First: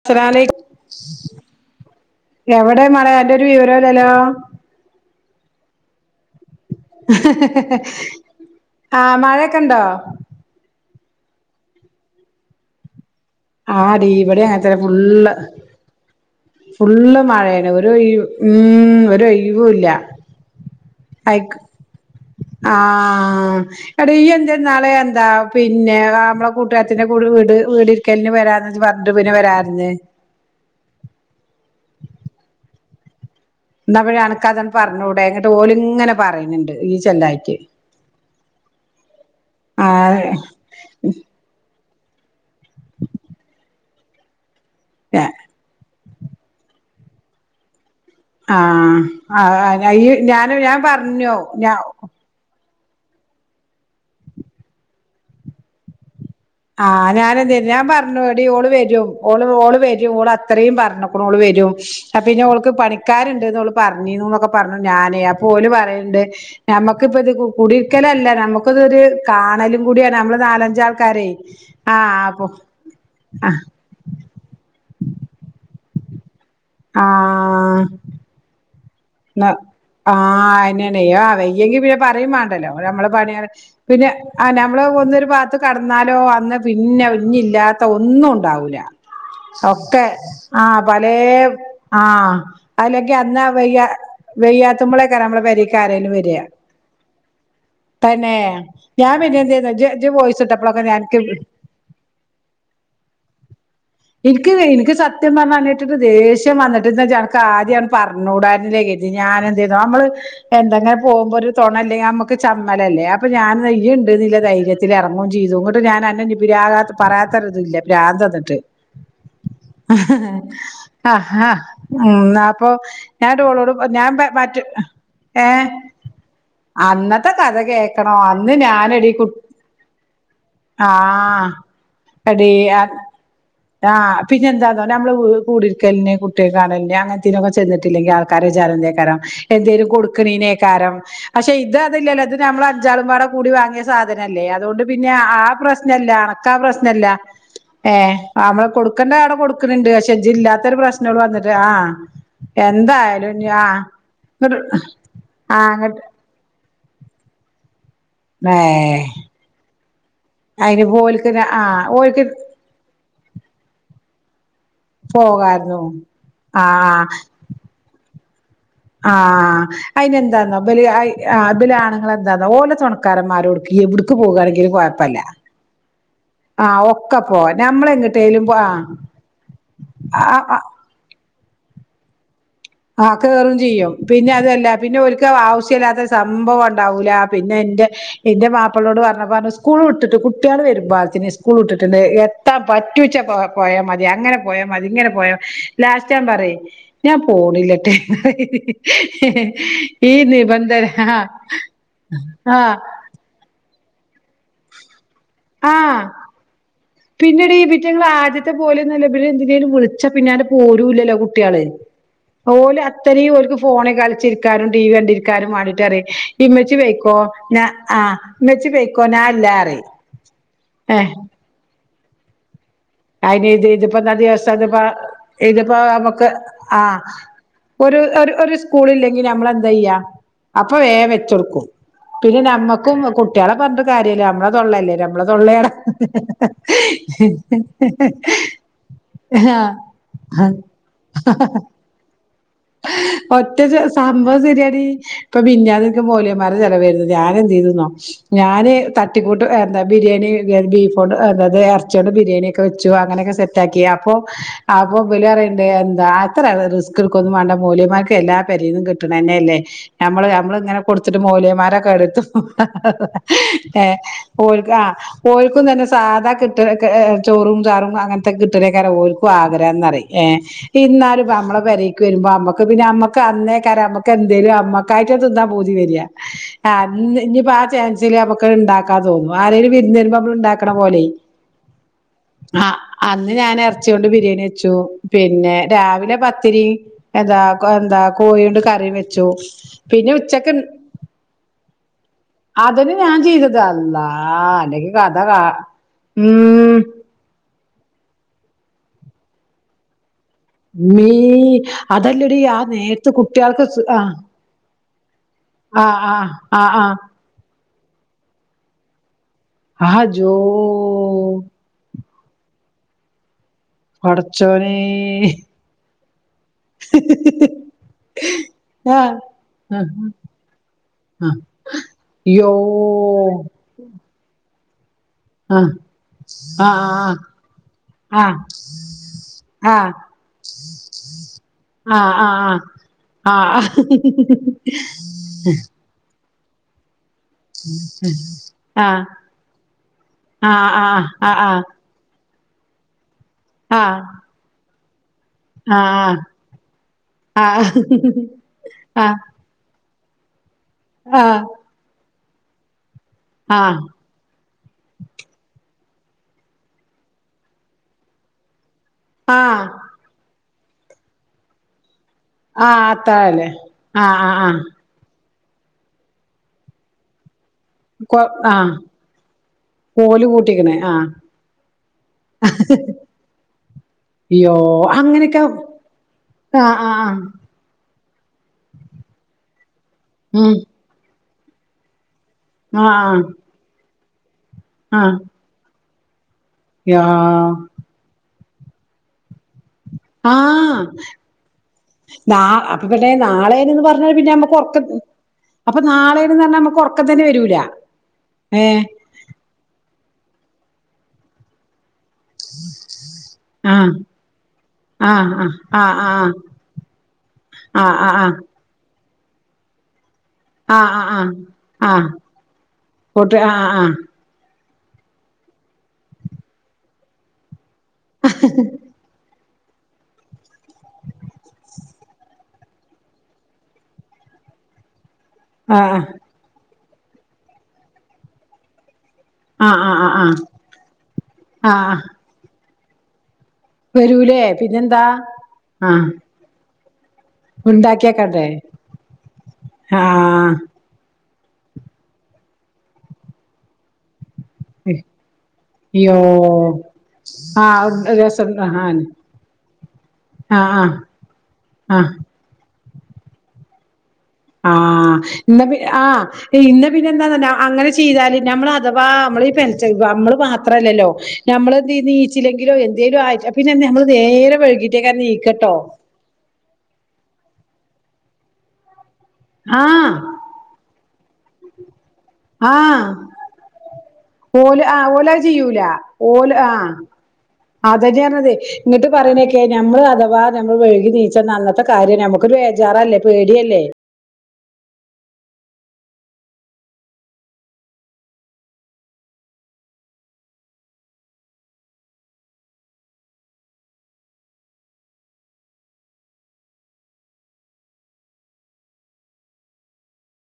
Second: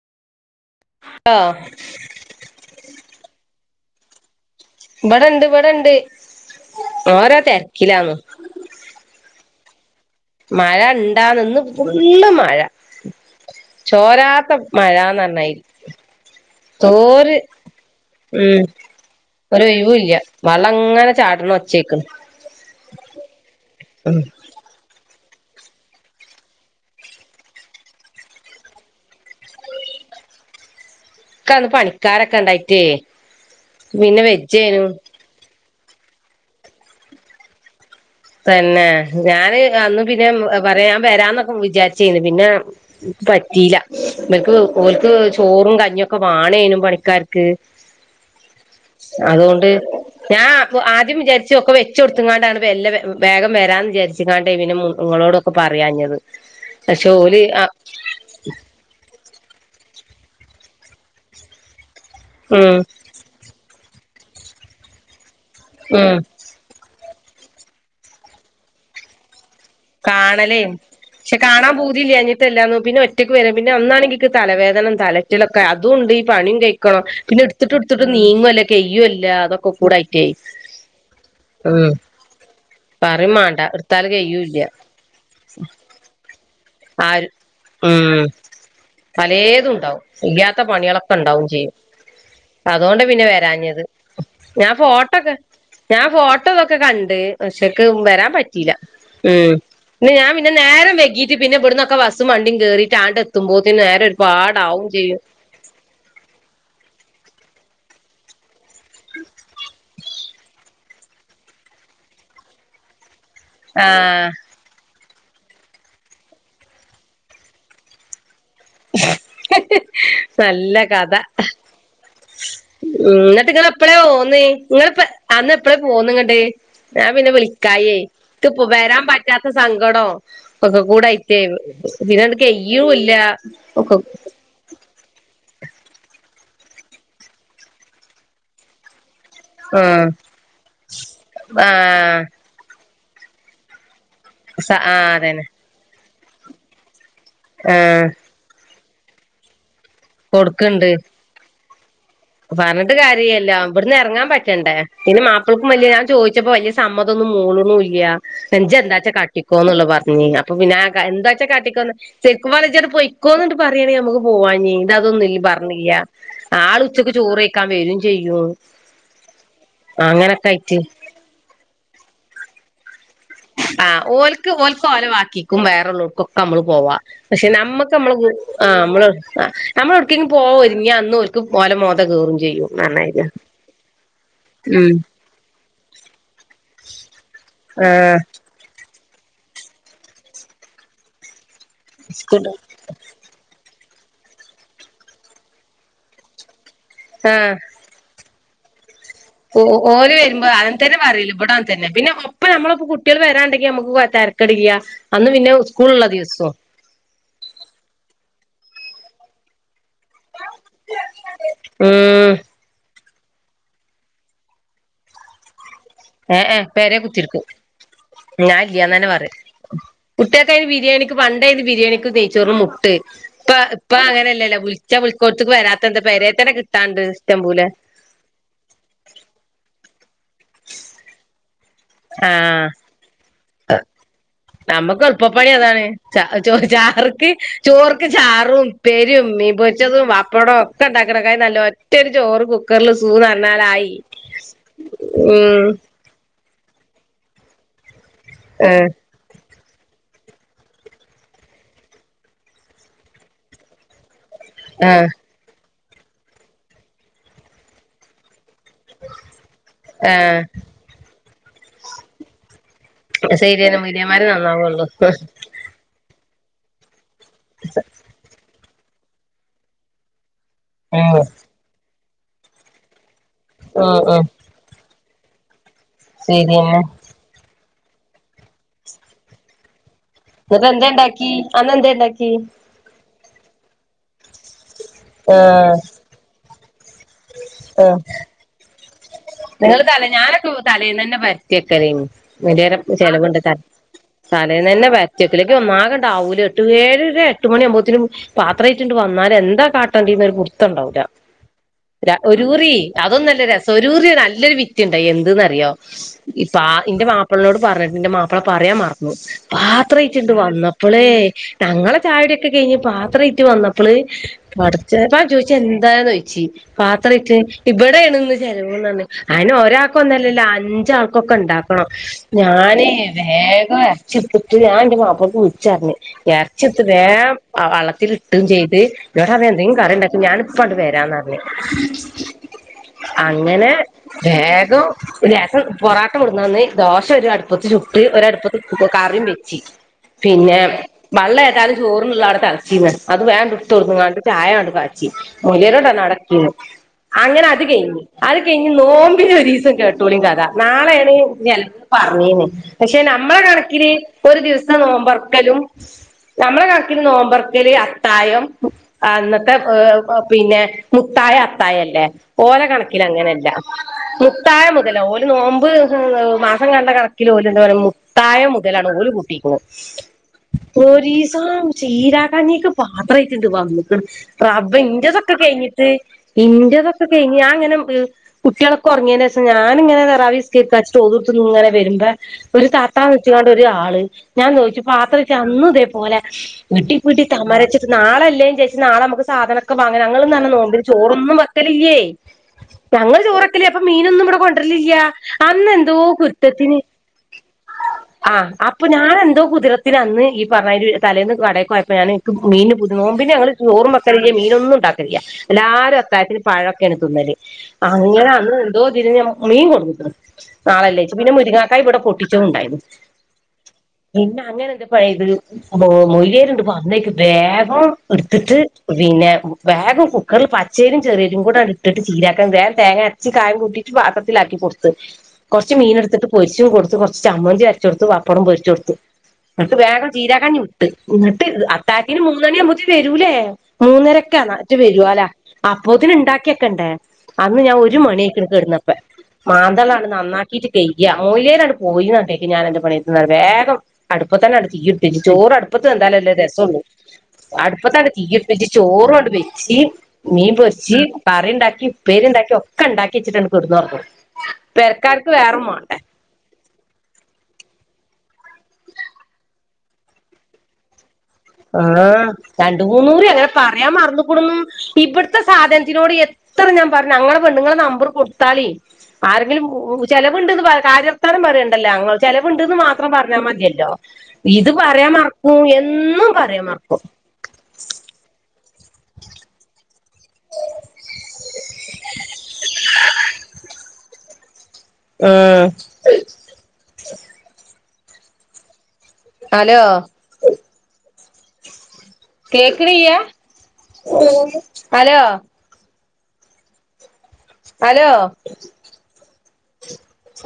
അസ്സലാലൈക്കും ആ എവിടെ മളേ അന്റൊരു വിവരല്ലല്ലോ? ഇവടണ്ട് വടണ്ട്. ആ മയൊക്കെണ്ടോ? മഴ ഇണ്ടാന്ന് ഇന്ന് ഫുള്ള് മഴ. ആടി ഇവിടെ ചോരാത്ത അങ്ങനത്തെ ഫുള്ള് മഴാന്നർഞ്ഞേരി. ഫുള്ള് തോര് മഴയാണ് ഒരു ഒഴിവ് ഉം ഒരു ഒഴിവുല്ല ഒഴിവുംല്ല വള്ളങ്ങനെ. ചാട്ണൊച്ചേക്ണ്. ആഹ്‌ [unintelligible] ന്നാൾ എന്താ. പിന്നെ ള അമ്മളെ കൂട്ടുകാര്ത്തിന്റെ കുട് വീട് വീട്രിക്കലിന് വരാന്ന് ജ് പറഞ്ഞിട്ട് പിന്നെ വരാര്ന്ന്. [inaudible] ക്കന്ന് പണിക്കാരൊക്കെ ഇണ്ടായിട്ടേ. എന്നാപിന്നെ പിന്നെ അണക്കതൻ വെജേനു പറഞ്ഞൂടെ ങ്ങട്ട് ഓല്ങ്ങനെ പറിണ് ണ്ട് ഇയ് ചെല്ലായിട്ട്. തന്നെ ഞാന് അന്ന് ആഹ് പിന്നെ പറയാൻ വരാന്നൊക്കെ വിചാരിച്ച ചെയ്യുന്നു പിന്നെ പറ്റില്ല അവക്ക് ഓലക്ക് ചോറും കഞ്ഞി ക്കെ വാണേനും പണിക്കാർക്ക് ആഹ് അതുകൊണ്ട് ആഹ് ഞാന് ഞാൻ ഞാൻപ്പ ആദ്യം പറഞ്ഞു വിചാരിച്ച ഒക്കെ ഞാ വെച്ച കൊടുത്താണ്ടാണ് വ വേഗം വരാന്ന് വിചാരിച്ച കാണ്ടെ ഇനെ നിങ്ങളോടൊക്കെ പറയാഞ്ഞത്. ആ പക്ഷെ ഞാൻ ഓല് എന് ഞാൻ പറഞ്ഞു എടി ഓള് വരും ഓള് ഓള് വരും. അത്രയും പറഞ്ഞ വരും പിന്നെ അവക്ക് ഉം പണിക്കാരുണ്ട് പറഞ്ഞ പറന്നൊക്കെ പറഞ്ഞു ഞാനേ പോലും ഉം പറയണ്ട് നമ്മക്ക് നമുക്കിപ്പ ഇത് കുടിക്കല അല്ല നമുക്കതൊരു കാണലും കൂടിയാണ് നമ്മള് കാണലേ നാലഞ്ച് ആൾക്കാരേ. പക്ഷെ കാണാൻ പൂതി ഇല്ലാനിട്ടല്ല പിന്നെ ഒറ്റയ്ക്ക് വരും ആഹ് പിന്നെ ഒന്നാണെങ്കിക്ക് തലവേദനം തലച്ചിലൊക്കെ അതുംണ്ട്. പണി കഴിക്കണം പിന്നെ എടുത്തിട്ട് ആഹ് എടുത്തിട്ട് നീങ്ങല കയ്യുല്ല ന്ന അതൊക്കെ കൂട്ടായിട്ടേ ആഹ് അയ്നെണേ ആഹ് വയ്യെങ്കി ഉം പിന്നെ പറയും മാണ്ടല്ലോ നമ്മളെ പറയും പണിയാള് വേണ്ട. അടുത്താല പിന്നെ കയ്യൂ ആഹ് ഇല്ല. നമ്മള് ഒന്നൊരു ഭാത്ത് കടന്നാലോ അന്ന് പിന്നെ ആരും ഇന്നല്ലാത്ത ഉം ഒന്നും ഉണ്ടാവൂല. പലേതും ഉണ്ടാവും ഒക്കെ ഇല്ലാത്ത ആ പല പണികളൊക്കെ ഉണ്ടാവും ചെയ്യും ആ അതുകൊണ്ട് അല്ലെങ്കിൽ പിന്നെ അന്നാ വയ്യ വരാഞ്ഞത് ഞാൻ വെയ്യാത്തുമ്പോളേക്കെ ഫോട്ടോക്കെ നമ്മളെ പരക്ക ആരേലും വരികാ. പക്ഷെക്ക് വരാൻ പറ്റില്ല ഞാൻ പിന്നെ ഉം എന്തെയ്തു ഇജ് ഇജ് പിന്ന ഞാൻ വോയിസ് പിന്നെ ഇട്ടപ്പളൊക്കെ നേരം ഞാൻ ഇൻക്ക് വൈകിട്ട് അവിടൊക്കെ ബസും വണ്ടി കയറിയിട്ടാണ്ട് എത്തുമ്പോ എനിക്ക് എനിക്ക് സത്യം പറഞ്ഞുിട്ടിട്ട് ദേഷ്യം വന്നിട്ടിനക്ക് ആദ്യം പറഞ്ഞ കൂടാ ഞാന എന്ത് ചെയ്യ നമ്മ എന്തങ്ങനെ പോകുമ്പോ ഒരു തൊണല്ലെങ്ക നമ്മക്ക് ചമ്മലല്ലേ അപ്പ ഞാൻ എന്താ ആഹ് ഈയ് ധൈര്യത്തില് ഇറു അങ്ങും ചെയ്തു ഇങ്ങോട്ട് ഞാൻ അന്ന ഇപ്പ ആകാ പറയാത്തരുതൂല പ്രാന്ത് വന്നിട്ട് നല്ല ആ കഥ ആ ഉം അപ്പൊ ഞാൻോളോട് ഞാൻ നിങ്ങളപ്പോ അന്ന് ഏഹ് എപ്പഴാ പോന്നങ്ങട്ടേ? ഞാ അന്നത്തെ പിന്നെ കഥ വിളിക്കായി കേക്കണോ ഇക്ക് അന്ന് ഇപ്പ വരാൻ ഞാനെടി കു പറ്റാത്ത സങ്കടം ഒക്കെ കൂടയിട്ടേ. ആഹ് പിന്നടുക്ക അയ്യും ഇല്ല. ആ പിന്നെ എന്താന്ന നമ്മള് കൂടരിക്കലിനെ കുട്ടികെ കാണല അനൊക്കെ ചെന്നിട്ടില്ലെങ്കിൽ ആൾക്കാരെ വിചാരംന്തക്കരാം എന്തേലും ആഹ് കൊടുക്കണതിനേക്കാരം പക്ഷെ ഇത് ആഹ് അതില്ലല്ലോ ഇത് നമ്മൾ അഞ്ചാളും പാട കൂടി വാങ്ങിയ സാധനല്ലേ സ അതുകൊണ്ട് ആഹ് പിന്നെ അതന്നെ ആ പ്രശ്നല്ല അണക്ക ആ പ്രശ്നല്ല. ആ. ഏഹ് നമ്മള് കൊടുക്കണ്ട അടെ കൊടുക്കുന്നുണ്ട് പക്ഷെ ജില്ലാത്തരു കൊടുക്ക്ണ്ട് പ്രശ്നങ്ങൾ വന്നിട്ട് ആ. പറഞ്ഞിട്ട് കാര്യമില്ല ഇവിടന്ന് ഇറങ്ങാൻ ഇങ്ങട്ട് പറ്റണ്ടേ പിന്നെ മാപ്പിൾക്കും ആഹ് വലിയ ഇങ്ങട്ട് ഞാൻ ചോദിച്ചപ്പോ വലിയ സമ്മതൊന്നും മൂളന്ന ഇജ്ജ് ഏഹ് എന്താച്ചാ കാട്ടിക്കോന്നുള്ള പറഞ്ഞ് അപ്പൊ പിന്നെ അയിന് ഓൽക്ക് എന്താച്ചാ ആഹ് കാട്ടിക്കോ ഓൽക്ക് ശെരിക്കും പറഞ്ഞ പോയി പൊയ്ക്കോ അങ്ങട് പറയയാണെങ്കിൽ നമുക്ക് പോവാഞ്ഞീ ഇത് അതൊന്നും ഇ പോകായിരുന്നു പറഞ്ഞില്ല ആൾ ആഹ് ഉച്ചക്ക് ആഹ് ചോറ് കഴിക്കാൻ വരും ചെയ്യും. ആ അതിന് അങ്ങനൊക്കെ എന്താന്നോ ആയിട്ട് ബലി ബല ആണുങ്ങൾ എന്താന്നോ ഓല ആ ഓല്ക്ക് ഓൽക്ക കൊഴപ്പല്ല ഓലവാക്കിക്കും വേറുള്ളവർക്കൊക്കെ നമ്മള് ആ പോവാ ഒക്കെ പക്ഷെ പോവാ നമ്മുക്ക് ഞമ്മളെങ്ങട്ടേലും പോ ആ നമ്മള് നമ്മൾ എടക്കെും ആ പോവാൻ ആ ഒരുങ്ങിയ അന്ന് ഓലക്ക് ഓല മോന്ത കേറും ചെയ്യും. ആ പറഞ്ഞമാതിരിയാ കേയറും ചെയ്യും പിന്നെ അതല്ല ഉം പിന്നെ ഒരിക്കും ആവശ്യമല്ലാത്ത സംഭവം ഉണ്ടാവൂല പിന്നെ എ എന്റെ മാപ്പിളോട് പറഞ്ഞ പറഞ്ഞ് സ്കൂൾ വിട്ടിട്ട് കുട്ടികൾ വരുമ്പോന് സ്കൂൾ വിട്ടിട്ടുണ്ട് ആ എത്താൻ പറ്റച്ച പോയ അ അങ്ങനെ പോയ മതിങ്ങനെ പോയം ലാസ്റ്റ് ഞാൻ പറ ആഹ് പോണില്ലട്ട. ഓ ഓര് വരുമ്പോ അൻ തന്നെ പറൂല് ഇവിടൻ തന്നെ പിന്നെ ഒപ്പ ആ നമ്മളിപ്പ കുട്ടികൾ വരാണ്ടെങ്കിൽ നമ്മക്ക് തരക്കേടില്ല ആ പിന്നീട് ഈ ഇവറ്റുങ്ങള് അത ത്തെ പോലെന്നല്ല എന്തിനും വിളിച്ച പിന്ന പോരുല്ലല്ലോ കുട്ടികള് ഉം ഓലെ ഇത്തെരീം ഓൽക്ക് ഫോണി കൾച്ചിരിക്കാനും ടി വി കണ്ട് ഇരിക്കാനും വാണ്ടി ട്ട് പറിം ഏ ഏ ഇമ്മെച്ചി പെരെ പൊയ്ക്കോ കുത്തിരിക്കും ഞാ ആഹ് ഇമ്മെച്ചി പൊയ്ക്കോ നാ ഇല്ലാ പറിം ട്ടിയാക്ക് അയിന് ബിരിയെണിക്ക് പണ്ടെയിനി ബിരിയെണിക്കും നെയ്ച്ചോറിനും മു ട്ട് അയിന് ഇപ്പ ഇത് ഇപ്പ ഇതിപ്പന്നാ അങ്ങനെ ദിവസം അല്ലല്ലോ ഇതിപ്പോ വുൾച്ചാ വുൾക്കോട്ത്ത്ക്ക് ഇതിപ്പോ വെരാത്തെ എന്താ പേരെ തന്നെ കിട്ടാണ്ട് ഇഷ്ടം പോലെ ഇപ്പ ഒരു ഒരു സ്ക്കൂൾ ഇല്ലെങ്കി ഞമ്മെൾ എന്താ ചെയ്യാ അപ്പ വേം വെച്ച് കൊട്ക്കും പിന്നെ ആഹ് നമ്മക്കും കുട്ടിയാളെ പർൺട്ട് കാര്യ ഇല്ല നമ്മളെ തൊള്ള അല്ലെ നമ്മളെ തൊള്ളാണ് ചാർക്ക് ചോർ ക്ക് ചാറും ഉപ്പെരും മീപൊര്ച്ചെതും വപ്പടും ഒക്കെ ഇണ്ടാക്ക്ണെക്കായിം നല്ലെയ് ഒറ്റ ഒര് ചോറും ഒറ്റ ചോ സംഭവം ശരിയാടി ഇപ്പം ഉം മിഞ്ഞാന്ന് ഇൻക്ക് മോലിയെമാരെ ചെലവെര്ന്നു ഞാൻ എന്ത് ചെയ്തുന്നോ ഞാൻ ആഹ് തട്ടിക്കൂട്ട് എന്താ ബിരിയെ ണി ബീഫോണ്ട് അതാത് എർച്ചൊണ്ട് ബിരിയെണി ഒക്കെ വെച്ചു അങ്ങനെയൊക്കെ സെറ്റ് ആക്കി അപ്പോ അപ്പൊ ആഹ് ഇബല് പറിണ്ട് എന്താ അത്ര ഏറെ റിസ്ക് ഇട്ക്കൊന്നും വാണ്ട മൊയ്ല്യേമാര്ക്ക് എല്ലാ പെരേന്നും കിട്ടണന്നെല്ലേ നമ്മള് ആഹ് നമ്മള്ങ്ങനെ കൊട്ത്ത്ട്ട് മോയ്‌ല്യാമാരെ കേടെര്ത്തു ശരിയെന്നെ ഏഹ് മുരിയന്മാര് ഓൽക്ക് ആ നന്നാവുള്ളു ഓൽക്കും തന്നെ സാദാ കിട്ട് കെ ഏ ഏ ചോറും ചാറും അങ്ങനത്തെ കിട്ടലേക്കാരം ഓൽക്കും ആഗ്രഹംന്നറിം ഏ ഉം ഇന്നാലും ഇപ്പ നമ്മളെ പെരേ ക്ക് വരുമ്പൊ അമ്മക്ക് പിന്നെമ്മക്ക് അന്നേക്കാരം ഉം അമ്മക്ക് ഉം എന്തേലും അമ്മക്കായിട്ട് തിന്നാൻ പൂ തി വെരാ ആ ശരിയെന്നെ ഇഞ് ഇഞ്പ്പോ ആ ചാൻസില് നമ്മക്ക് ഇണ്ടാക്കാം തോന്നു ആരേലും വിര്ന്ന് വെരു എന്നിട്ട് പമ്മള്ണ്ടാക്ക്ണ എന്താ പോലെയ് ഇണ്ടാക്കി അന്ന് എന്താ ഇണ്ടാക്കി അഹ അന്ന് ഞാൻ എറച്ചിയോണ്ട് ബിരിയേണി വെച്ചു പിന്നെ ആഹ് രാവിലെ പത്തിരി എന്താ ആഹ് എന്താ കോയോണ്ട് കറിം വെ നിങ്ങള് തല ഞാനൊക്കെ തലേന്നന്നെ പരത്തി വെക്കലേന്ന് മൊയ്ല്യേരെ അതിന് ഞാൻ ചെലവ്ണ്ട് ത ചെയ്തത് അള്ളാ തലേന്നന്നെ അല്ലെങ്കി കഥ കാ പരത്ത്യേക്കല ഇക്കി ഒന്നാകെണ്ട് ആവൂല എട്ട് ഉം ഏഴരെ ട്ട് മണി ആവുമ്പോത്തിനും പാത്രേറ്റ്ണ്ട് വന്നാല് എന്താ കാട്ടണ്ടീന്നൊരു പുട്ത്തണ്ടാവൂല മീ അതല്ലടി ആ ഒരുറി നേരത്ത് അതൊന്നും അല്ല കുട്ടികൾക്ക് രസം ആ ഒരൂറി [unintelligible] നല്ലൊര് വിറ്റ്ണ്ടായി എന്ത്ന്നറിയോ ആ ആ ഈ ആ പാ ആ ഇൻ്റെ മാപ്പൾനോട് പറഞ്ഞിട്ട് ഇന്റെ മാപ്പള പറയാൻ മറന്നു പാത്രേറ്റ്ണ്ട് ആജോ വന്നപ്പളേ ഞങ്ങളെ ചായുടിയൊക്കെ കയ്ഞ്ഞ് പാത്ര റ്റ് വന്നപ്പള് പടച്ചോനെ പടച്ചേ അപ്പ ഞാൻ ചോയ്ച്ച് എന്താന്ന് ചോയ്ച്ചി പാത്രേറ്റ് ഇബടേണ്ന്ന് ചെലവ് ആ ന്നർഞ്ഞ് അയന്നെ ആ ഒരാൾക്കൊന്നല്ലല്ല ആ അഞ്ചാൾക്കൊക്കെ ഇണ്ടാക്കണം യോ ഞാനേ വേഗം എർച്ചിട്ത്ത് ഞാൻ ൻ്റെ മാ പ്പൾക്ക് ആ വിളിച്ചറിഞ് ആ എറച്ചിട്ത്ത് വേം അ ആ ആ വള്ളത്തിലിട്ടും ചെയ്ത് ഇന്നോടറ്യാ എന്തേം ആ കറിണ്ടാക്കി ഞാന്പ്പണ്ട് വരാന്ന് പറഞ്ഞ് ആ ആ ആ ആ ആ അങ്ങനെ വേഗം ലേസം പൊറോട്ട കൊടുന്നന്ന് ദോശ് ശ ഒരു അടുപ്പത്ത് ചുട്ട് ഒരടുപ്പത്ത് ആ കറിം വെച്ച് പിന്നെ ആ ആ ആ ആ ആ വള്ള ഏതായാലും ചോറിന്ള്ള ത് അവടെ തളച്ചീന്ന് അത് വേണ്ട് ഇട്ത്തോട്ന്ന്ങ്ങാണ്ട് ചായാണ്ട് കാ ആ ആ [unintelligible] അങ്ങനെ അത് കഴിഞ്ഞു അത് കയ് ഞ നോമ്പിനൊരീസം കേട്ടോളിൻ കഥ നാളെയാണ് [unintelligible] പറഞ്ഞീന്ന് പക്ഷെ നമ്മള ആ കണക്കിന് ഒരു ദിവസ് തെ നോമ്പർക്കലും നമ്മളെ കണക്കിന് നോമ്പർക്കല് അത്തായം ആ അന്നത്തെ ഏഹ് പ് പിന്നെ മുത്തായ അത്തായല്ലേ ഓല കണക്കിലങ്ങനെല് അത്താഴല്ലേ ലാം ആ ആ ആ മുത്താഴ മുതല ഓല് നോമ്പ് മാസം കണ്ട കണക്കിന് ഓൽ ജ്ജ്ന്തേ പറയും കൊ മുത്തായ ആ മുതലാണ് ഓല് കുട്ടികുണു കോല് കൂട്ടിക്കണേ ആ ഒരീസം ചീരാ ക ഞീക്ക് പത്രയ്റ്റ്ണ്ട് വന്ന്ക്ക്‌ണ് യോ റബ്ബേ ഇന്റൊതെക്ക് അങ്ങനെയൊക്കെ കഴിഞ്ഞിട്ട് ആ ആ ഇന്റോതെക്ക ആ കയിഞ്ഞി ഞാ ഇങ്ങനെ ഹ് കുട്ടിളൊക്കെ ഒർങ്ങയ്നേഷം ഞാനിങ്ങനെ ഉം തറാവിസ്കേര്ക്കാച്ചിട്ട്തിർത്ത് ഒള്ളു ട്ത്ങ്ങനെ വരുമ്പോ ഒരു ആ താത്ത വിളിച്ചിങ്ങാണ്ട് ഒരു ആള് ഞാൻ ചോയിച്ചു ആ ആ പാത്രജ് അന്നു ഇതേ പോലെ യാ നെട്ടിപ്ടി തമരച്ചിട്ട് നാളെല്ലേ ജാര്ച്ട്ട് നാളെ മക്ക് സാധന ക്കെ വാങ്ങന് ഞങ്ങള് ന്നർഞ്ഞ നോമ്പിന് ആഹ് ചോറൊന്നും വക്കലില്ലേ നാ അപ്പൊ പിന്നെ ഞങ്ങൾ ചോറക്കല് അപ്പൊ നാളേന്ന്ന് പറഞ്ഞാൽ മീനൊന്നും പിന്നെ വടെ നമ്മക്ക് ഒറക്ക കൊണ്ടര്ലില്ല അന്ന് അപ്പൊ എന്തോ നാളേന്ന്ന്ന് പറഞ്ഞാ കുര്റ്റത്തിന് നമ്മക്ക് ഒറക്കം തന്നെ വരൂല ആഹ് അപ്പൊ ഏഹ് ഞാൻ എന്തോ കുതിറത്തിന് അന്ന് ഈ പറഞ്ഞയ്ന്റെ തലേന്ന് കടേകോയ മീന് പുതിതു നോമ്പിന് പിന്ന ഞങ്ങള് ആഹ് ചോറുമ വക്ക മീനൊന്നും ഉണ്ടാക്കില്ലല്ല ആഹ് ആഹ് എല്ലാരും ആഹ് അത്തായത്തിൽ പഴൊക്കെ ല് ആഹ് ആഹ് അങ്ങനെന്ന് എന്തോ തിരി മീൻ കൊടുക്കട്ട ആഹ് ആഹ് ആഹ് നാളെല്ലച്ചു ആഹ് പിന്നെ മുരിങ്ങാക്ക ഇവിടെ ആഹ് പൊട്ടിച്ചത് ഉണ്ടായിരുന്നു പോട്ട് ആഹ് ആഹ് പിന്നെ അങ്ങനെ എന്ത പഴയത് മൊര്ണ്ട് അന്നക്ക് വേഗം എടുത്തിട്ട് വിനെ വേഗം കുക്കറിൽ പച്ചരിയും ചെറിയരും കൂടെ ആ ഇട്ടിട്ട് ചീരാക്കാൻ തരാൻ തേങ്ങ അച്ച കായം കൂട്ടിട്ട് പാത്രത്തിലാക്കി കൊടുത്ത് കൊറച്ച് ആഹ് മീന എടുത്തിട്ട് പൊരിച്ചും കൊടു കുറച്ച് ചമ്മന്തി അരച്ച കൊടുത്തു പപ്പടം പൊരിച്ച കൊടുത്തു എന്നിട്ട് ആഹ് ആഹ് വേഗം ആഹ് ആഹ് ചീരാക്കഞ്ഞി വിട്ട് എന്നിട്ട് ആഹ് അത്താഴത്തിന് മൂന്നണിയ ആകുമ്പോത്തേ വരൂലേ വരൂലേ മൂന്നരൊക്കെയാണ് മറ്റ പിന്നെന്താ വരുവല്ലാ അപ്പൊ ആഹ് ഇതിന് ഉണ്ടാക്കിയൊക്കണ്ടേ അന്ന് ഞാൻ ഒരു മണിയക്ക ഉണ്ടാക്കിയേക്കണ്ടേ കടുന്നപ്പ മാന്തളാണ് ആഹ് നന്നാക്കിട്ട് കഴി കിയ മലേന അട് പോയിന്നണ്ടേക്ക് ഞൻ എ പണി എത്തുന്നത് വേഗം അടു ഇപ്പൊ തന്നെ തീ ഇറ്റവെച് അടുട്ട ചോറ് അടുപ്പത്ത് യ്യോ എന്താലല്ലേ രസൊു അടുപ്പത്തെടെ ആഹ് രസം തീപ്പി ആഹ് ചോറും കൊണ്ട് വെച്ചി മീൻ ആഹ് പൊരച്ച് കറി ഉണ്ടാക്കി ആഹ് ഉപ്പേരിണ്ടാക്കി ഒക്കെ ഉണ്ടാക്കിച്ചിട്ടാണ് കെടന്ന് ഉറങ്ങുകയുള്ളൂ ആഹ ഇന്ന ആ ഇന്ന പിന്നെ എന്താ അങ്ങനെ ചെയ്തല് നമ്മൾ അഥവാ നമ്മള് ഈ പെ നമ്മള് മാത്രല്ലല്ലോ നമ്മളെന്ത് ആഹ നീച്ചില്ലെങ്കിലോ രണ്ട എന്തേലും മൂന്നൂറ് ആയി അങ്ങനെ പിന്നെ പറയാൻ നമ്മള് മറന്ന നേരെ കൊടുന്നു വൈകിട്ടേക്കാരം ഇവിടുത്തെ നീക്കട്ടോ സാധനത്തിനോട് എ ഇത്ര ഞാൻ പറഞ്ഞു അങ്ങെ നിങ്ങ നമ്പർ കൊടുത്താല ആരെങ്കിലും ആഹ് ചെിലവുണ്ടന്ന് കാര്വർത്താനം പറയേണ്ടല്ലേ അ ചെലവുണ്ടെന്ന് ആഹ് മാത്രം പറഞ്ഞാൽ മതിയല്ലോ ഇത് പറയാൻ മറക്കും എന്നും പറയാൻ ആഹ മറക്കും അതന്നെയത് ഇങ്ങിട്ട് പറയണേക്കെയ ഞമ്മൾ അഥവാ നമ്മൾ വഴുകി നീച്ച അന്നത്തെ കാര്യം നമുക്കൊരു വേജാറല്ലേ പേടിയല്ലേ ഉം ഹലോ കേൾക്കാനില്ല ഹെലോ ഹലോ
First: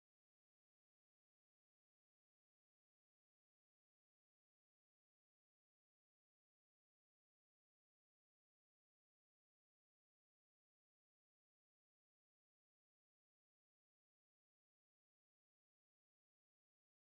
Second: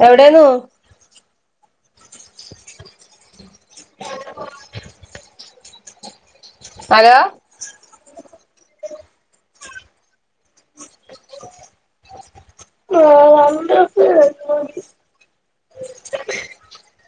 എവിടെന്നു [inaudible] ഹലോ [inaudible] ആഹ നമ്മുടെക്ക